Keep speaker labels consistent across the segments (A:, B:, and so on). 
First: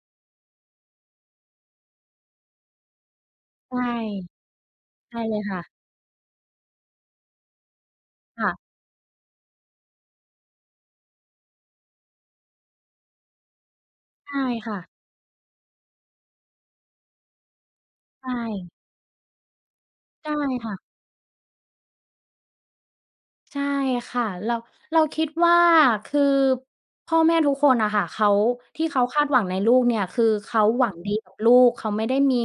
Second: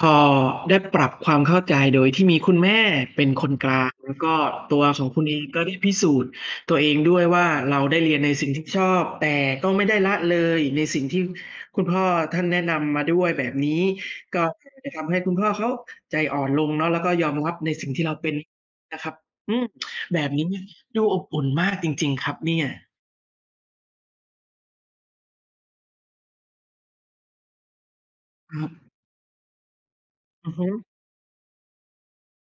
A: พอได้ปรับความเข้าใจโดยที่มีคุณแม่เป็นคนก
B: ใ
A: ล
B: ช่
A: าง แล้วก็ตัวของ
B: ใช
A: ค
B: ่
A: ุณเ
B: เ
A: อ
B: ลย
A: ง
B: ค
A: ก
B: ่
A: ็ไ
B: ะ
A: ด้พิสูจน์ตัวเองด้วยว่าเราได้เรียนในส
B: ค
A: ิ
B: ่
A: ่ง
B: ะ
A: ที่ชอบ แต่ก็ไม่ได้ละเลยในสิ่งที่คุณพ่อท่านแนะนำมาด้วย แบบนี้
B: ใช
A: ก็
B: ่ค่
A: อาจจ
B: ะ
A: ะทำให้คุณพ่อเขาใจอ่อนลงเนาะ แล้วก็ยอมรับในสิ่งที่เรา
B: ใ
A: เ
B: ช
A: ป็น
B: ่
A: นะครับ อืม แบ
B: ใช
A: บ
B: ่
A: นี้เนี้ย
B: ค่ะ
A: ดูอบอุ่นมากจริง ๆ ครับเนี่ย
B: ใช่ค่ะ เรา เราคิดว่า คือพ่อแม่ทุกคนน่ะค่ะ เขา
A: คร
B: ที่
A: ับ
B: เขาคาดหวังในลูกเนี่ยคือ
A: อ
B: เ
A: ือ
B: ข
A: ฮ
B: า
A: ึ
B: หวังดีกับลูก เขาไม่ได้มี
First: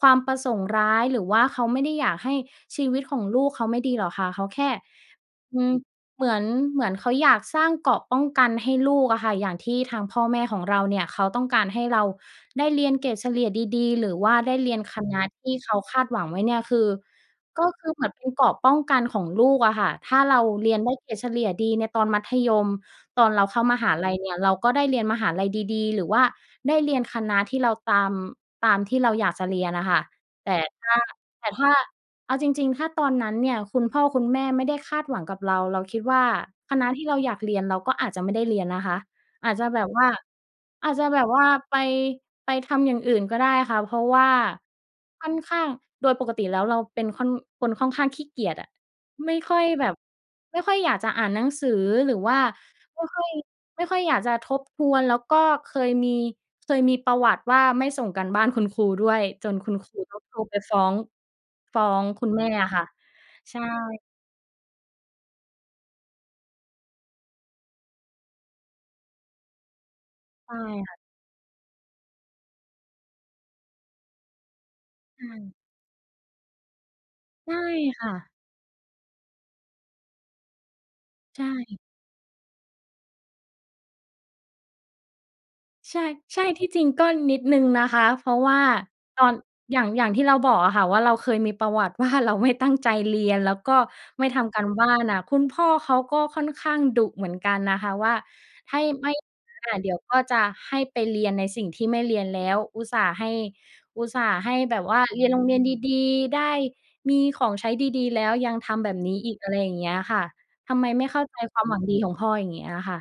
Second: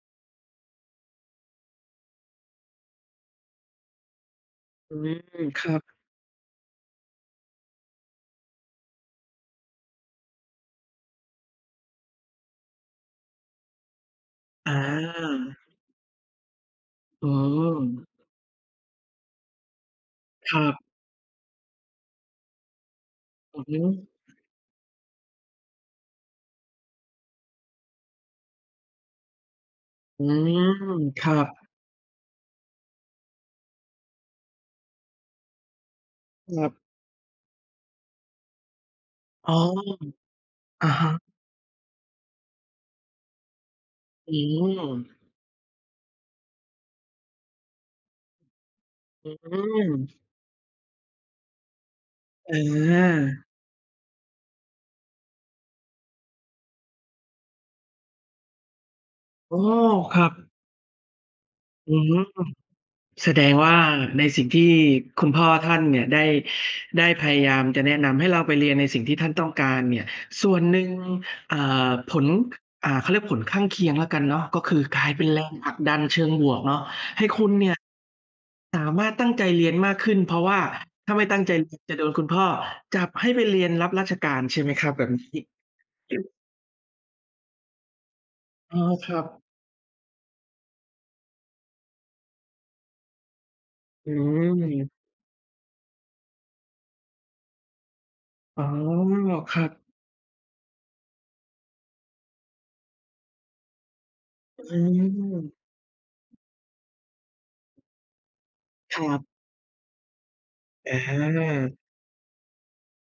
B: ความประสงค์ร้าย หรือว่าเขาไม่ได้อยากให้ชีวิตของลูกเขาไม่ดีหรอกค่ะ เขาแค่
A: อืม
B: ม
A: ครับ
B: เหมือน เหมือนเขาอยากสร้างเกราะป้องกันให้ลูกอะค่ะ อย่างที่ทางพ่อแม่ของเราเนี่ยเขาต้องการให้เราได้เรียนเกรดเฉลี่ยดี ๆ หรือว่าได้เร
A: อ
B: ียน คณะที่
A: า
B: เขาคาดหวังไว้เนี่ย คือ
A: อ๋
B: ก็คือเหม
A: อ
B: ือนเป็นเกราะป้องกันของลูกอะค่ะ ถ้าเรา
A: คร
B: เรียน
A: ับ
B: ได้เกรดเฉลี่ยดีในตอนมัธยม ตอนเราเ
A: อ
B: ข้
A: ื
B: า
A: อฮ
B: ม
A: ึ
B: หาลัยเนี่ยเราก็ได้เรียนมหาลัยดี ๆ หรือว่าได้เรียนคณะที่เราตาม ตามที่เราอยากจะเรียนอะค่ะ
A: อื
B: แต่ถ้า
A: ม ครั
B: แต่ถ
A: บ
B: ้า เอาจริง ๆ ถ้าตอนนั้นเนี่ยคุณพ่อคุณแม่ไม่ได้คาดหวังกับเรา เราคิดว่า
A: ครับ
B: คณะที่เราอยากเรียนเราก็อาจจะไม่ได้เรียนนะคะ อ
A: อ๋อ
B: าจจะแบบว่า
A: อ
B: อ
A: ะ
B: าจจ
A: ฮ
B: ะ
A: ะ
B: แบบว่าไป ไปทำอย่างอื่นก็ได้ค่ะ เพราะว่
A: อ
B: า
A: ืม
B: ค่อนข้าง โดยปกติแล้วเราเป็นค่อน คนค่อนข้างขี้เกียจอะ
A: อื
B: ไม่ค่อยแบบ
A: ม
B: ไม่ค่อยอยากจะอ่านหนังสือ หรือว่า
A: อ
B: ไม่ค่อย
A: า
B: ไม่ค่อยอยากจะทบทวน แล้วก็เคยมี เคยมีประวัติว่าไม่ส่งการบ้านคุณครูด้วย จ
A: อ
B: น
A: ้อ
B: คุณครูต
A: ค
B: ้อ
A: ร
B: ง
A: ั
B: โทร
A: บ
B: ไปฟ้อง ฟ้อ
A: อือ
B: ง
A: ฮึ
B: คุณ แม่อะค่ะ
A: แสดง
B: ใช่
A: ว่าในสิ่งที่คุณพ่อท่านเนี่ยได้ ได้พยายามจะแนะนำให้เราไปเรียนในสิ่งที่ท่านต้องการเนี่ย ส
B: ใช
A: ่
B: ่
A: วนหนึ่ง
B: ค่ะ
A: อ่า ผล อ่า เขาเรียกผลข้างเคียงละกันเนาะ ก็คือกลายเ
B: อ
A: ป
B: ื
A: ็นแร
B: ม
A: งผลักดันเชิงบวกเนาะ ให้คุ
B: ใช
A: ณ
B: ่
A: เนี่ย
B: ค่ะ
A: สามารถตั้งใจเรียนมากขึ้น เพราะว่าถ้าไม่ต
B: ใ
A: ั
B: ช
A: ้งใจเรีย
B: ่
A: นจะโดนคุณพ่อจับให้ไปเรียนรับราชการ ใช่ไหมครับ? แบบนี้
B: ใช่ ใช่ ที่จริงก็นิดหนึ่งนะคะ เพราะว่า
A: อ๋อ คร
B: ต
A: ั
B: อน
A: บ
B: อย่าง อย่างที่เราบอกอะค่ะว่าเราเคยมีประวัติ ว่าเราไม่ตั้ง ใจเรียน แล้วก็
A: อื
B: ไม่ทำการบ้า
A: ม
B: นน่ะ คุณพ่อเขาก็ค่อนข้างดุเหมือนกันนะคะ ว่า
A: อ๋อ
B: ให้ ไม่
A: ครับ
B: [unintelligible] เดี๋ยวพ่อจะให้ไปเรียนในสิ่งที่ไม่เรียนแล้ว อุตส่าห์ให้ อุตส่าห์ให้
A: อ
B: แบ
A: ื
B: บว่า เรียนโ
A: ม
B: รงเรียนดี ๆ ได้มีของใช้ดี ๆ แล้วยังทำแบบ
A: คร
B: นี้
A: ับ
B: อีก อะไรอย่างเงี้ยอะค่ะ ทำไม
A: อ
B: ไม่เข้าใจความ
A: า
B: หวังดีของพ่อ อย่างเงี้ยอะค่ะ